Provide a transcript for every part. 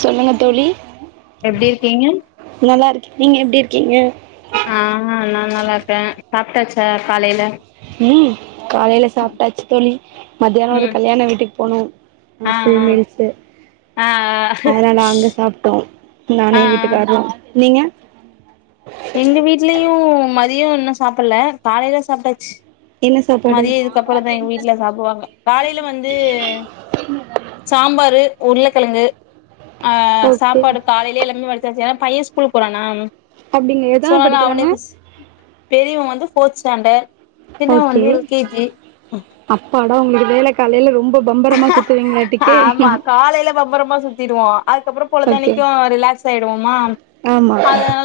சொல்லுங்க தோழி எப்டி இருக்கீங்க நல்லா இருக்கே நீங்க எப்டி இருக்கீங்க? ஆ நா நல்லா இருக்கே சாப்ட்டாச்சா காலைல ம் காலைல சாப்ட்டாச்சு தோழி மத்தியானோ ஒரு ம் கல்யாண வீட்டுக்கு போனோ ஆ ஃபுல் மீல்ஸு ஆ அதனால அங்க சாப்ட்டோ ஆ ஆ நானு எ வீட்டுக்காரரோ நீங்க எங்க வீட்லயூ மதியோ இன்னு சாப்புட்ல காலைல சாப்ட்டாச்சு என்ன சாப்பாடு மதியோ இதுக்கப்புறோ தா எங்க வீட்ல சாப்டுவாங்க காலைல வந்து சாம்பாரு உருளக்கெழங்கு ஆ ஓகே சாப்பாடு காலைலேயே எல்லாமே வடிச்சாச்சு ஏன்னா பைய ஸ்கூல் போறானா அப்படிங்க சோ எதாவது நா படிக்கிறாங்க அவனுக்கு பெரியவ வந்து ஃபோர்த் ஸ்டாண்டர் சின்னவ ஓகே வந் எல் கே ஜி அப்பாடா உங்கள்து வேல காலைல ரொம்ப மா சுத்துவீங்களாட்டி ஆமா காலைல பம்பரமா சுத்தீடுவோ அதுக்கப்புறோ ஓகே பொழுதன்னைக்கு ரிலாக்ஸ் ஆயிடுவோமா ஆமா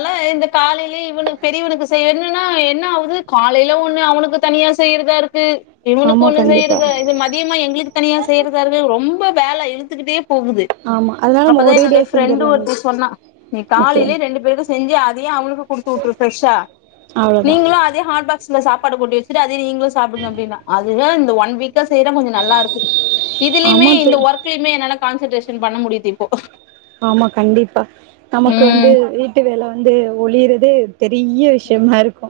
ஆ இந்த காலையிலயே இவனுக்கு பெரியவனுக்கு செய்யணுன்னா என்ன ஆவுது காலையில ஒண்ணு அவனுக்கு தனியா செய்யறதா இருக்கு இவனுக்கு ஆமா ஒண்ணு கண்டிப்பா செய்யறது இது மதியமா எங்களுக்கு தனியா செய்யறதா இருக்கு ரொம்ப வேல இழுத்துக்கிட்டே போகுது ஆமா அதனால நம்ம அப்பதா ஒரே டே என்னுடைய ஃப்ரெண்டு செஞ்சிடலாங்க ஒருத்தி சொன்னா நீ ஓகே காலைலேயே ரெண்டு பேருக்கு செஞ்சு அதயே அவனுக்கு குடுத்து வுட்ரு ஃப்ரெஷ்ஷா அவ்வளோதான் நீங்களு அதே ஹாட்பாக் ச்ல சாப்பாடு கொண்டு வெச்சுட்டு அதே நீங்களு சாப்புடுங்க அப்டின்னா அதுதா இந்த ஒன் வீக்கா செய்றா கொஞ்சோ நல்லா இருக்கு இதுலயுமே ஆமா இந்த தோழி ஒர்க்லயுமே என்னால கான்சென்ட்ரேஷன் பண்ண முடியுது இப்போ ஆமா கண்டிப்பா நமக்கு வந்து ம் வீட்டு வேல வந்து ஒளிறுது பெரிய விஷயமா இருக்கு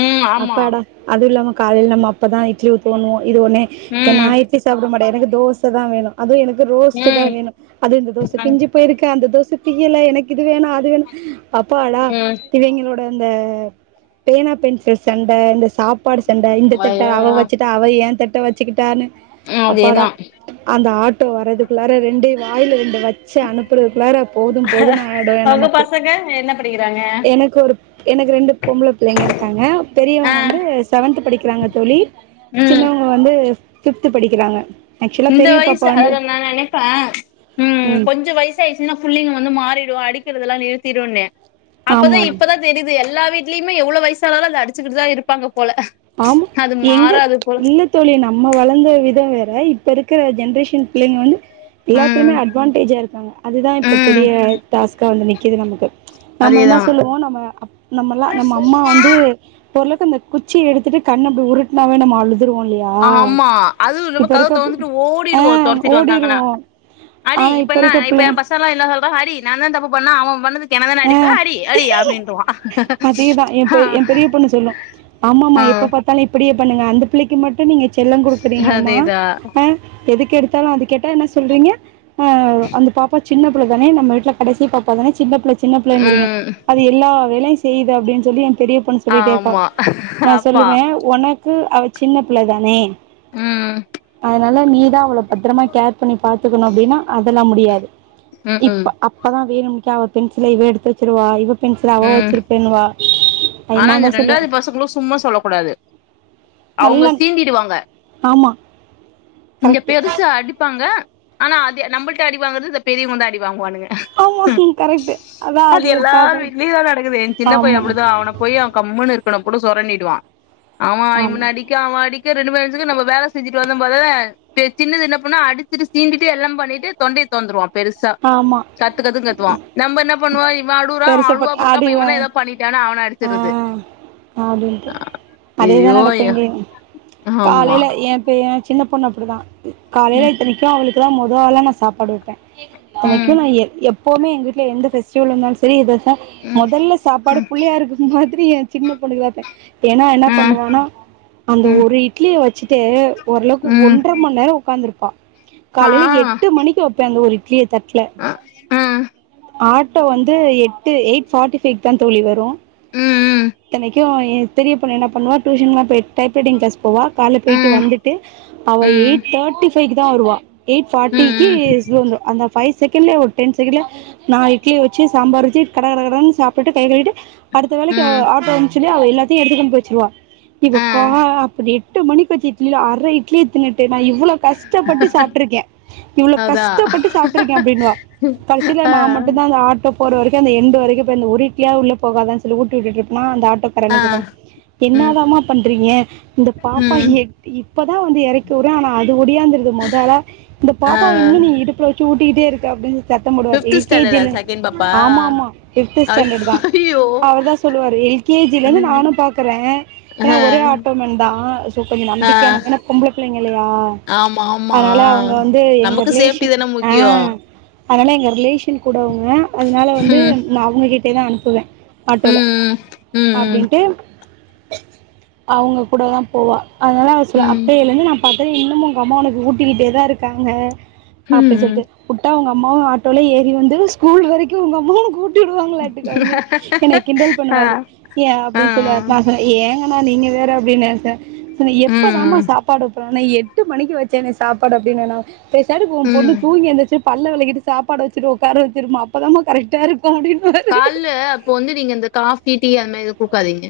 ம் ஆமா அப்பாடா அதுவு இல்லாம காலையில நம்ம அப்பதா இட்லி ஊத்துவோனு இது ஒடனே எ நா ம் இட்லி சாப்ட மாட்டே எனக்கு தோச தா வேணு அதுவு எனக்கு ரோஸ்ட் தா வேணு அதுவு இந்த தோச ம் பிஞ்சு போயிருக்கே அந்த தோச பிய்யல எனக்கு இது வேணு அது வேணு அப்பாடா ம் இவைங்களோ ட இந்த பேனா பென்சில் சண்ட அந்த சாப்பாடு சண்ட இந்த தட்ட அய்யய்யோ அவ வச்சுட்டா அவ ஏ தட்ட வச்சுக்கிட்டானு ம் அதேதா அப்பாடா அந்த ஆட்டோ வரதுக்குள்ளார ரெண்டையு வாயில ரெண்டு வ ச்சு அனுப்புறது ஒரு குள்ளார போது போதுன்னு ஆய்டு எ உங்க நமக்கு பசங்க என்ன படிக்கிறாங்க எனக்கு ஒரு எனக்கு ரெண்டு பொம்பள புள்ளைங்க இருக்காங்க ஆ பெரியவங்க வந்து செவன்த் படிக்கிறாங்க தோழி ம் சின்னவங்க வந்து பிப்த் படிக்கிறாங்க ஆக்சுவலாக இந்த பெரிய வயசு பாப்பா வந்து அதாவது நா நெனைப்பே ம் கொஞ்ச வயசு பெருசாயிறுச்சின்னா புள்ளங்க வந்து மாறிடு அடிக்கிறதுல்லா நிறுத்திடுன்னு அப்பதா ஆமாம் இப்பதா தெரிது எல்லா வீட்லயுமே எவ்ளோ வயசானாலு அது அடிச்சுகிட்டுதா இருப்பாங்க போல ஆமா அது எங்க மாறாது போல இல்ல தோழி நம்ம வளந்த விதோ வேற இப்ப இருக்கிற ஜென்ரேஷ ன் பிள்ளைக வந்து எல்லாத்துலயுமே ம் அட்வான்டேஜா இருக்காங்க அதுதா இப்ப ம் பெரிய டாஸ்க்கா வந்து நிக்குது நமக்கு நம்ம என்ன அதேதா சொல்லுவோ நம்ம அப் நம்மல்லா நம்ம அம்மா வந்து ஓரளவுக்கு அந்த கு ச்சி எடுத்துட்டு கண்ண அப்டி உருட்னாவே நம்ம அழுது ஆமா அதுவு இல்லாம கதவ இருக்க தொறந்துட்டு ஆ ஓடிடுவோ தொரத்திட்டு வந்தாங்கன்னா ஓடிருவோ அடி ஆனா இப்ப என்ன இருக்க இப்ப ஏ பிள்ளைங் பசங்கலா என்ன சொல்றா அடி நா என்ன தப்பு பண்ணே அவே பண்ணதுக்கு என்ன தான ஆ அடிப்ப அடி அடி அப்டின்றுவா ஆ ஆமா ஆமா ஆ எப்ப பாத்தாலு இப்டியே பண்ணுங்க அந்த பிள்ளைக்கு மட்டு நீங்க செல்லோ கொடுக்குறீங்கம்மா அதேதா ஆ எதுக்கு எடுத்தாலு அது கேட்டா என்ன சொல்றீங்க ஆ அந்த பாப்பா சின்ன பிள்ள தானே நம்ம வீட்ல கடைசி பாப்பா தான சின்ன பிள்ள சின்னபிள்ளங்கீறிங்க ம் அது எல்லா வேலையு செய்து அப்டின்னு சொல்லி ஏ பெரிய பொண்ணு சொல்லிட்டே இருப்பா ஆமா நா அப்பா சொல்லுவே ஒனக்கு அவ சின்ன பிள்ளதானே ம் அதனால நீதா அவள பத்தரமா கேர் பண்ணி பாத்துக்கணு அப்டின்னா அதெல்லா முடியாது ம் ம் இப்ப அப்பதா வேணும்க்கே அவ பென்சில இவ எடுத்து வச்சிருவா இவ பென்சில அவ ம் வச்சிருப்பேன்னுவா அது ஆனா நா இந்த தா சொல்லுவே ரெண்டாது பசங்களு சும்மா சொல்லக் கூடாது அவங்க நல்லா சீண்டிடுவாங்க ஆமா இங்க கரெக்ட் பெருச அடிப்பாங்க ஆனா அது நம்மள்ட்ட அடிவங்கறது இந்த பெரியவங்கதா அடி வாங்குவானுங்க ஆமா ம் கரெக்ட் அதா அது எ எல்லாரு பாப்பா வீட்லயு தா நடக்குது ஏ சின்ன பையே ஆமா அப்டிதா அவன போய் அவ கம்ன்னு இருக்கனு கூட சொரண்டிடுவா அவ ஆமா இவன அடிக் க அவே அடிக்க ரெண்டு பேச்சுக்கு நம்ம வேல செஞ்சுட்டு வந்த போதல்ல சின்னது என்ன பண்ணு அடிச்சுட்டு சீண்டிட்டு எல்லா பண்ணிட்டு தொண்டைய தொறந்துருவா பெருசா ஆமா கத்து கத்துன்னு கத்துவா நம்ம என்ன பண்ணுவோ இவே அழுவுறா அவே பெருசப்பட் அழுவாம இருக்கா அப்ப அடிவ இவந்தா எதோ பண்ணிடானு அவன அடிச் ஆ அப்டின்டு அதே தா ஐயோ நடக்கு இங்கயு ஆமா காலேல ஏ பெ ஏ சின்ன பொண்ணு அப்டிதா காலேல ம் இத்தனைக்கு அவளுக்கு தா மொத ஆளா நா சாப்பாடு வப்பே என்னைக்கு ம் நா எப் எப்பவுமே எங்க வீட்ல எந்த பெஃஸ்டிவல் வந்தாலு சரி இது வச்சா ம் மொதல்ல சாப்பாடு புள்ளையாருக்கு மாதிரி ஏ சின்ன பொண்ணுக்குதா வப்பே ஏன்னா என்ன ம் பண்ணுவானா அந்த ம் ஒரு இட்லிய வச்சிட்டே ஓரளவுக்கு ம் ஒன்ற மணி நேரோ ஒக்காந்துருப்பா ஆ காலேல எட்டு மணிக்கு வப்பே அந்த ஒரு இட்லிய தட்ல ஆ ம் ஆட்டோ வந்து எட்டு எயிட் ஃபார்ட்டி ஃபைவ்க்குதா தோழி வரு ம் ம் என்னைக்கு ஏ பெரிய பொண்ணு என்ன பண்ணுவா டியூஷன்லா போயிட்டு டைப் ரைடிங் கிளாஸ் போவா கால்ல போயிட்டு ம் வந்துட்டு அவ ம் எயிட் தேட்டி ஃபைக்கு தா வருவா எயிட் ஃபார்ட்டிக்கி ம் சுயம்பு அந்த ஃபைய் செக்கண்ல ஒரு டென் செக்ண்ட்ல நாலு இட்லிய வச்சி சாம்பார் வச்சி கட கட கடன்னு சாப்ட்டு கை கழுவிட்டு அடுத்த வேல ஆ ம் ஆட்டோ வரு சொல்லி அவ எல்லாத்தயு எடுத்துக்கொண்டு போய் வச்சுருவா இவ ஆ கா அப்டி எட்டு மணிக்கு வச்ச இட்லில அர இட்லிய தின்னுட்டு நா இவ்ளோ கஸ்டப்பட்டு சாப்ட்டுருக்கே இவ்வள கஷ்டப்பட்டு சாப்ட்டுருக்கே அப்டின்னுவா கடசில நா மட்டுந்தா அந்த ஆட்டோ போற வரைக்கு அந்த எண்டு வரைக்கு போய் அந்த ஒரு இட்லியாது உள்ள போகாதான்னு சொல்லி ஊட்டி விட்டுட்டு இருப்பேனா அந்த ஆட்டோ ஆ ரண்கபா ம் என்னதாம பண்றீங்க இந்த பாப்பா ம் இப்பதா வந்து எறக்கி விர்ற ஆனா அது ஒடியாந்திருது மொத ஆமா இந்த ஆ பாப்பாவ இன்னு நீ இடுப்புல வெ சச்சு ஊட்டிகிட்டே இருக்க அப்டின்னு சத்தம் போடுவார் ஃபிப்த் எல் கே ஸ்டாண்டர்டா ஜில செகண்ட் பாப்பா ஆமாமா ஃபிஃப்த்து அய் ஸ்டாண்டர்ட்டுதான் ஐயோ அவதா எல் கே ஜிலந்து ம் நானு பாக்கற அ ஏனா ஒரே ஆட்டோ மேன்தா சோ கொஞ்சோ ஆ நம்பிக்கயான பொம்பள பிள்ளைங்க இல்லயா ஆமா ஆமா அதனால அவுங்க வந்து எங்க நமக்கு சேஃப்டி ரிலேஷன் தான அ முக்கியோ அதனால எங்க ரிலேஷன் கூட அவுங்க அதனால வந்து ம் நா அவுங்ககிட்டயேதா அனுப்புவேன் ஆட்டோல ம் ம் அப்டின்ட்டு அவுங்க கூடதா போவா அதனால அவ சொல்லுவா ம் அப்பைலந்து நம் பாத்தா இன்னுமு உங்க அம்மா உனக்கு ஊட்டிக்கிட்டேதா இருக்காங்க ம் அப்டின் ம் சொல்ட்டு வுட்டா உங்க அம்மாவு ஆட்டோல ஏறி வந்து ஸ்கூல் வரைக்கு உங்க அம்மா உனக்கு ஊ ட்டி விடுவாங்களாட்டுக்கு அப்டின் சொல்லி என்னை கிண்டல் ஆ பண்ணுவாரு ஏ ஆ அப்டின் சொல்லுவாரு நா சொன்ன ஏங்கனா நீங்க வேற அப்டின்னுட்ட எப்பதாம ம் சாப்பாடு வெப்ப நா எட்டு மணிக்கு வெச்சேண்ண சாப்பாடு அப்டின்னனா பேஸாட்டுக்கு உன் பொண்ணு ம் தூங்கி எந்துச்சு பல்ல வெளக்கிட்டு சப்பாடு வெச்சிரு உக்கார வெச்சிருமா அப்பதாமா கரெக்டா இரு க்கு அப்டின்னுபாரு கால்ல அப்போ வந்து நீங்க இந்த காஃபி, டீ அது மாரி எதுவு குடுக்காதீங்க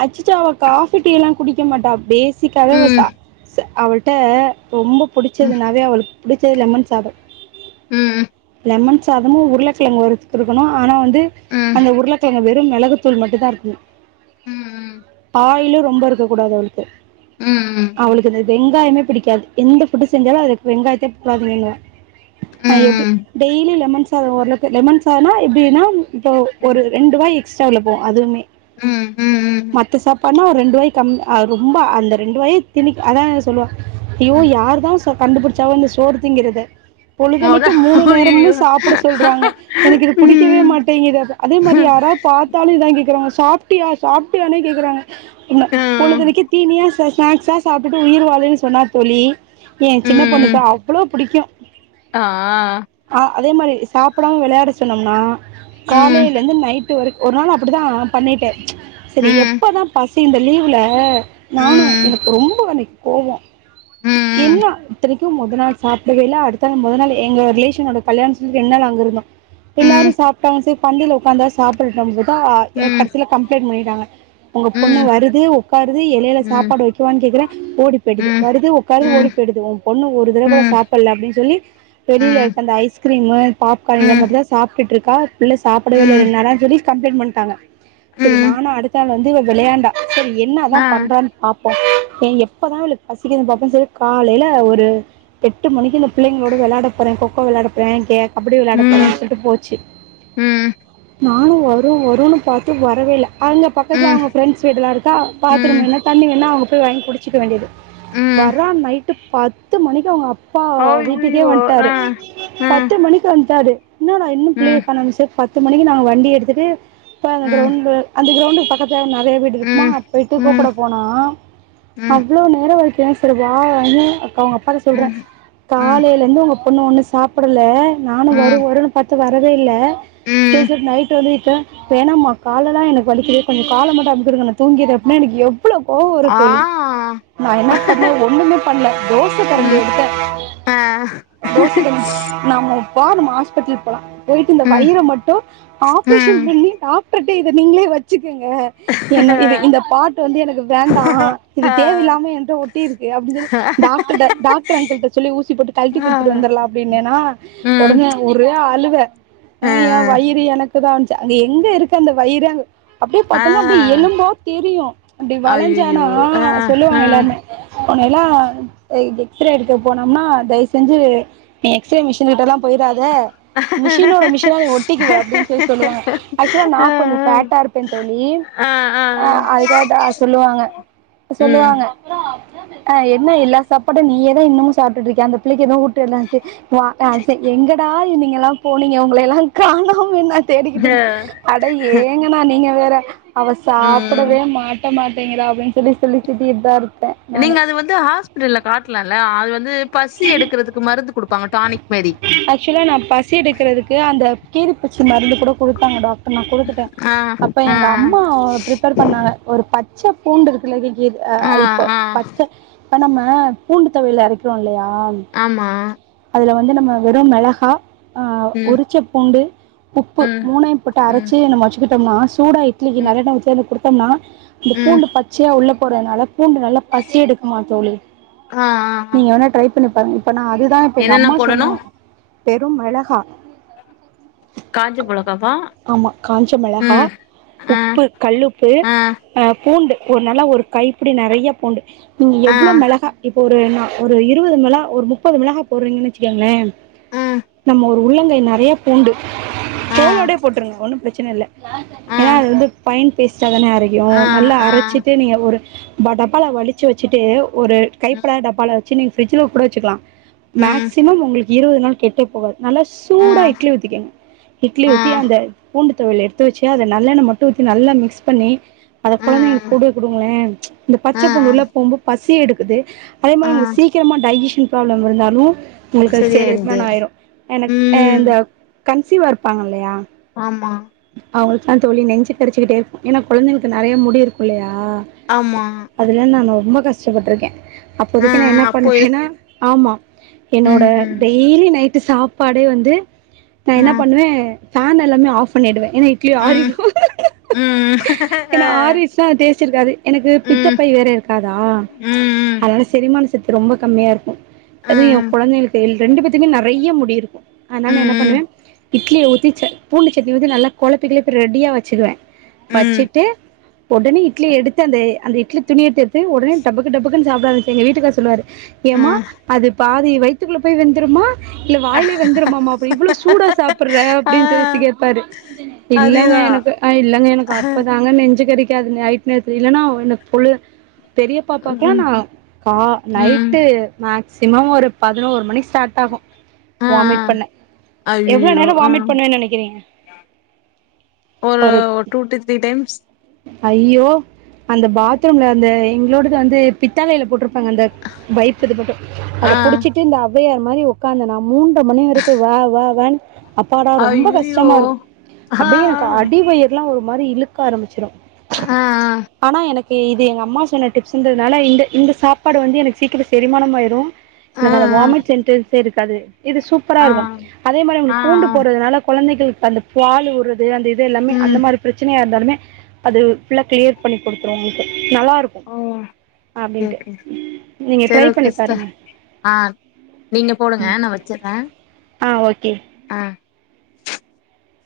அச்சச்சோ அவ காஃபி, டீ ல்லா குடிக்க மாட்டா பேசிக்காவே அவ ம் ச ச அவள்ட்ட ரொம்ப ம் புடிச்சதுனாவே அவளுக்கு புடிச்சது லெமன் சாதோ ம் லெமன் சாதமு உருளக்கிழங்கு வறுத்து குடுக்கணு ஆனா வந்து ம் அந்த உருளக்கிழங்கு வெறு மெளகுத்தூள் மட்டுந்தா இருக்கனு ம் பாயிலு ரொம்ப இருக்க கூடாது ம் ம் அவுளுக்கு வெங்காயமே புடிக்காது எந்த ஃபுட்டு செஞ்சாலு அதுக்கு வெங்காயத்தயே போடாதீங்கனுவா நா எப்டி ம் டெய்லி லெமன் சாதோ ஓரளக்கு லெமன் சாதோன்னா எப்டினா இப்போ ஒரு ரெண்டு வாய் எக்ஸ்ட்ரா அதுல போ அதுவுமே ம் ம் ம் மத்த சாப்பாடுனா ஒரு ரெண்டு வாய் கம்மி ஆகு ரொம்ப அந்த ரெண்டு வாய் திணி அதா சொல்லுவா அய்யோ ம் யார்தா இப் கண்டுபுடிச்சா ஒன்னு சோர் திங்கிறது [inaudible] பொழுதினிக்கு மூணு நேரமு அய்யய்யோ சாப்ட சொல்றாங்க எனக்கு இது புடிக்கவே ம் மாட்டேங்குது அதே மாதி யாரா பா த்தாலு இதான் கேக்குறாங்க சாப்ட்டியா சாப்ட்டியானே கெக்குறாங்க அம்மா ம் பொழுதினிக்கு தீனியா ஸ்நாக்ஸா சாப்ட்டுட்டு உயிர்வாழுனு சொன்னா தோழி என் சின்ன ம் பொண்ணுக்கு அவ்ளோ புடிக்கு ஆ ஆ அதே மாரி சாப்டாம வெளயாட சொன்னம்னா ம் காலைலந்து நைட் டு ஒரு நாள் அப்டிதா பண்ணிட்ட சரி ம் எப்பதா பசி இந்த லீவ்ல நானு ம் எனக்கு ரொம்ப அன்னைக்கு கோவோ ம் ம் என்ன இத்தனைக்கு மொத நாள் சாப்டவே இல்ல அடுத்த நாள் மொத நாள் எங்க ரிலேஷனோட கல்யாணோ சொல்லி ரெண்டு நாள் அங்க இருந்தோ எல்லாரு ம் ம் சாப்ட்டாங்க சேரி பந்தில உக்காந்தா சாப்பிட சொல்ட்டா ம் கடைசில கம் ப்ளைன்ட் பண்ணிட்டாங்க உங்க பொண்ணு ம் வருது உக்காருது எலைல ம் சாப்பாடு வெக்கவான்னு கேக்கற ஓடி போயிடுது ம் வருது உக்காருது ஓடி போயிடுது உன் பொண்ணு ஒரு தடவ கூட சாப்பல்ல அப்டின்னு சொல்லி ம் வெளில ம் இருக்க அந்த ஐஸ்கிரீமு, பாப்கார்ன் இந்த ம் மாரிதா சாப்ட்டுட்டு இருக்கா பிள்ள சாப்டவே இல்ல ரெண் ம் நாளானு சொல்லி கம்ப்ளைண்ட் பண்ட்டாங்க சரி நானு அடுத்த நாள் வந்து இவ விளையாண்டா செரி என்ன தா பண்றான் பாப்போ ஏ எப்பதா இவளுக்கு பசிக்குதுனு பாப் இது காலைல ஒரு எட்டு மணிக்கு இந்த பிள்ளைங்களோட வெளாட போற கொக்கோ வெளாட போற கே கபடி வெளாட ஆ போறன்னு சொல்ட்டு போச்சு ம் நானு வரு வருன்னு பாத்த வரவே இல்ல அங்க பக்கத்துல ம் அவங்க ஃப்ரெண்ட்ஸ் வீடெல்லா இருக்கா பாத்ரூம் ம் வேணுணா தண்ணி வேணுணா அங்க போய் வாங்கி குடிச்சுக்க வேண்டியது வரான் நைட்டு பத்து மணிக்கு அவங்க அப்பா வீட்டுக்கே அய்யய்யோ வன்ட்டாரு ஆ ஆ ம் பத்து மணிக் கு வன்ட்டாரு இன்னாடா இன்னு பிள்ளைய ம் காண்னு சொல் பத்து மணிக்கு நாங்க வண்டி எடுத்துட்டு இப்ப அந்த ம் கிரௌண்டு அந்த கிரௌண்டுக்கு பக்கத்துல நறைய வீடு இருக்குமா ம் ம் போயிட்டு ம் கூப்பட போனா அவ்ளோ நேரம் வரைக்கு செரி வானு அப்ப அவங்க அப்பாட்ட சொல்ற ம் காலைல இருந்து ஒங்க பொண்ணு ஒண்ணு சாப்படல நானு வரு ம் வருன்னு பாத்து வரவே இல்ல ம் சேர் சேர் நைட்டு வந்து விட்ட வேணாமா கால்லதா எனக்கு வலிக்குது கொஞ்ச கால மட்டு அமிக்கிவிடுங்க நா தூங்கிர்ற அப்னா எனக் எவ்ளோ கோவம் வரு ஆ தோழி நா என்ன பண்ண ஒன்னுமே பண்ல தோ ச கரண்டி ம் எடுத்த ஆ தோச கரண்டி நாம பாரு ஹாஸ்பிட்டல் போலா போயிட்டு இந்த ம் வயிறு மட்டு ஆப்ரேஷன் ம் பண்ணி டாக்டர்ட்ட இத நீங்களே வச்சுகுங்க என்ன இது இந்த பாட்டு வந்து எனக்கு வேண்டா இது ஆ தேவ இல்லாம என்ட ஒட் டிருக்கு அப்டினு சொல்லி டாக்டர்ட்ட டாக்டர் அன்கிள்ட்ட சொல்லி ஊசி போட்டு கழட்டி ஆ குடுத்துட்டு வந்தரலா அப்டின்னேனா ம் ஒடனே ஒரே அழுவ ஆ என் வயிறு எனக்கு தான்ச்சு அங்க எங்க இருக்கு அந்த வயிறு அங்க அப்டியே ஆ பார்த்தோம்னா அப்டி ஆ எலும்பா தெரியு அப்டி அய்யய்யோ வளஞ்சானா ஆ ஆ சொல்லுவாங்க எல்லாருமே உன்னைலா எக்ஸ்ரே எடுக்க போனோம்னா தயவு செஞ்சு நீ எக்ஸ்ரே மிஷின் கிட்டல்லாம் போயிறாத மிஷினோட மிஷினா நீ ஒட்டிக்குவ அப்டின்னு சொல்லி சொல்லுவாங்க ஆக்சுவலா நா ஆ கொஞ்சோ ஃபேட்டா இருப்பேன் தோழி ஆ அதுக்கேட்டா சொல்லுவாங்க ம் சொல்லுவாங்க ஆ என்ன எல்லா சாப்பாடும் நீயேதா இன்னமு சாப்டுட்டு இருக்கியா அந்த பிள்ளைக்கு எதுவும் ஊட்டிவிடலன்ட்டு வா எங்கடா இருந்தீங்க எல்லா போனீங்க உங்கள எல்லா காணமுனு நா தேடிக்கிட்டு இருந்த அட ஏங்க ஏனா நீங்க வேற அவ ம் சாப்படவே மாட் மாட்டிகிற அப்டின் சொல்லி திட்டிட்தா இருப்ப நீங்க அது வந்து ஹாஸ்பிட்டல்ல காட்லால்ல அது வந்து பசி எடுக்கறதுக்கு மருந்து குடுப்பாங்க டானிக் மேரி ஆக்சுவலா நா பசி எடுக்கறதுக்கு அந்த கீரிப்பூச்சி மருந்து கூட குடுத்தாங்க டாக் டர் நா குடுத்துட்ட ஆ அப்ப ஆ எங்க அம்மா ப்ரிப் பர் பண்ணாங்க ஒரு பச்ச பூண்டு ஆ இருக்குல்ல இப்ப ஆ பச் ச இப்ப நம்ம பூண்டு தொவையல் அரைக்கிறோ இல்லையா ஆமா அதுல வந்து நம்ம வெறு மெளகா ஆ ம் உரிச்ச பூண்டு உப்பு ம் மூனையு போட்டு ம் அரைச்சு நம்ம வச்சிக்கிட்டோம்னா சூடா இட்லிக்கு ம் நல்லெண்ணெய் ஊத்தி அதுல குடுத்தோம்னா அந்த ம் பூண்டு பச்சியா உள்ள போறதுனால பூண்டு நல்லா பசி எடுக்குமா தோழி ஆ ஆ ஆ நீங்க வேன்னா ட்ரை பண்ணிப் பாருங்க இப்ப நா அதுதா இப்ப எங்க என்னென்ன அம்மா போடணு சொன்னாங்க வெறும் மெளகா காஞ்ச மொளகாவா ஆமா காஞ்ச மெளகா ம் ஆ உப்பு கல்லுப்பு ஆ பூண்டு ஒரு நல்லா ஒரு கைப்பிடி நறைய பூண்டு நீங்க ஆ எவ்ளோ மெளகா இப்ப ஒரு நா ஒரு இருவது மிள ஒரு முப்பது மிளகா போட்றீங்கன்னு வச்சுக்கோங்களே ம் நம்ம ஒரு உருளங்கை நெறையா பூண்டு ஆ தோலோடே போட்டுருங்க ஒன்னு பிரச்சன இல்ல ஆ ஏனா அது வந்து பைன் பேஸ்டா தானே அரையு ஆ நல்லா ஆ அரச்சிட்டு நீங்க ஒரு ப டப்பால வழிச்சு வெச்சுட்டு ஒரு ம் கைபடாத டப்பால வச்சு நீங்க பிரிட்ஜுல கூட வெச்சுக்கலா ம் மேக்சிமம் உங்களுக்கு இருவது நாள் கெட்டே போகாது நல்லா ஆ சூடா இட்லி ஊத்திக்கெங்க இட்லி ஆ ஊத்தி அந்த பூண்டுத் தொவையல எடுத்து வெச்சு அத நல்லெண்ண மட்டு ஊத்தி நல்லா மிக்ஸ் பண்ணி அத கொழந்தைங்களுக்கு குடு ஆ குடுங்களே இந்த பச்ச ஆ பூண்டு உள்ள போம்போ பசியெடுக்குது அத் ஆ சீக்கிரமா டைஜெஷன் ப்ராப்ளம் இருந்தாலு உங்களுக்கு அது செரிமான சரியாயிடுது ஆயிரு எனக்கு ம் இந்த கன்சிவா இருப்பாங்க இல்லையா ஆமா அவ்ங்களுக்குலா தோழி நெஞ்ச கரிச்சுக்கிட்டே இருக்கு ஏனா கொழந்தைகளுக்கு நெறைய முடி இருக்கு இல்லையா ஆமா அதுல நானு ரொம்ப கஷ்டப்பட்ருக்கே ஆ ஆ அப்பதைக்கு நா என்ன அப்போ இது பண்ணுவேனா ஆமா என்னோட ம் ம் டெய்லி நைட் ட்டு சாப்பாடே வந்து நா ஆ என்ன பண்ணுவே ஃபேன் எல்லாமே ஆஃப் பண்ணிடுவே ஏனா இட்லி ம் ஆரிரு ம் ஆ ஏனா ஆரிர்ச்சுனா அது டேஸ்ட் இருக்காது எனக்கு ம் பித்தப்பை வேற இருக்காதா ம் ம் அதனால செரிமான ச த்து இப்ப ரொம்ப கம்மியா இருக்கு ஆ அதுவு எ கொழந்தைகள் கையில் ரெண்டு பேத்துக்குமே நெறையா முடி இருக்கு ஆனால் நா என்ன ம் பண்ணுவே இட்லிய ஊத்தி ச பூண்டு சட்னி ஊத்தி நல்லா கொழப்பி கிலப்பி ரெடியா வச்சுருவே ம் வச்சிட்டு ஒடனே இட்லி எடுத்து அந்த அந்த இட்லி துணியதெட்த்து எட்த்து ஒடனே டபக்குடபக்குன் சாப்ட ஆரமிச்சு எங்க வீட்டுக்காரு சொல்லுவாரு ஏமா ம் அது பாதி வயித்துக்குள்ள போயி வெந்துருமா இல்ல வாயிலே வெந்துருமாமா அப்பற இவ்வளோ சூடா சாப்பிட்ற ஆ அப்டின் சொல்லி த்தி கேப்பாரு இல்லங்க அதேதா எனக்கு ஆ இல்லங்க எனக்கு அப்பதாங்க நெஞ்சு கரிக்காதுங்க ஐட் நா இப்போ இல்லன்னா என்ன பொழுர் பெரிய பாப்பாக்லா ம் நா கா ம் நைட்டு மேக்சிமம் ஒரு பதுனோரு மணிக்கு சாப்ட் டாகு ஆ வாமிட் பண்ண எவ்ளோ அய்யய்யோ நேர ஆ வாமிட் பண்ணேன் நெனைக் றீங்க ஒரு பொரு டூ டு த்ரீ டைம்ஸ் ஐயோ அந்த பாத்ரூம்ல அந்த எங்களோடது வந்து பித்தாலைல போட்ருப்பாங்க அந்த பைக் இது மட்டு அத ஆ புடிச்சிட் டு இந்த ஔவையார் மாரி ஒக்காந்தனா மூன்ற்ர மணி வரைக்கு வா வா வான் அப்பாடா ரொம்ப கஷ்ட ஐய்யய்யோ டமா இருக்கு ஆ அப்டியே எனக்கு அடிவயிறுலா ஒரு மாரி இழுக்க ஆரம்மிச்சிரு ஆ ஆ ஆனா எனக்கு இது எங்க அம்மா சொன்ன டிப்ஸ்ன்றதுனால இந்த இந்த சாப்பாடு வந்து எனக்கு சீக்கிர செரிமானமு ஆயிரு ஆ எனக்கந்த வாமிட் சென்டர்சே இருக்காது இது சூப்பரா ஆ இருக்கும் அதே மாரி அங்க ஆ ஆ பூண்டு போட்றதுனால கொழந்தைகளுக்கு தள்ளு பால் ஊறது அந்த இதெல்லாமே அந்த ம் மாரி பிரச்சனையா இருந்தாலுமே அது ஃபுல்லா கிளியர் பண்ணி கொடுத்துரு உங்களுக்கு நல்லா இருக்கு ஓ ஓகே ஓகே சிஸ் சேரி ஓகே பண்ணி சிஸ்டர் பாருங்க ஆண் நீங்க போடுங்க நா வச்சிறேன் ஆ ஓகே ஆ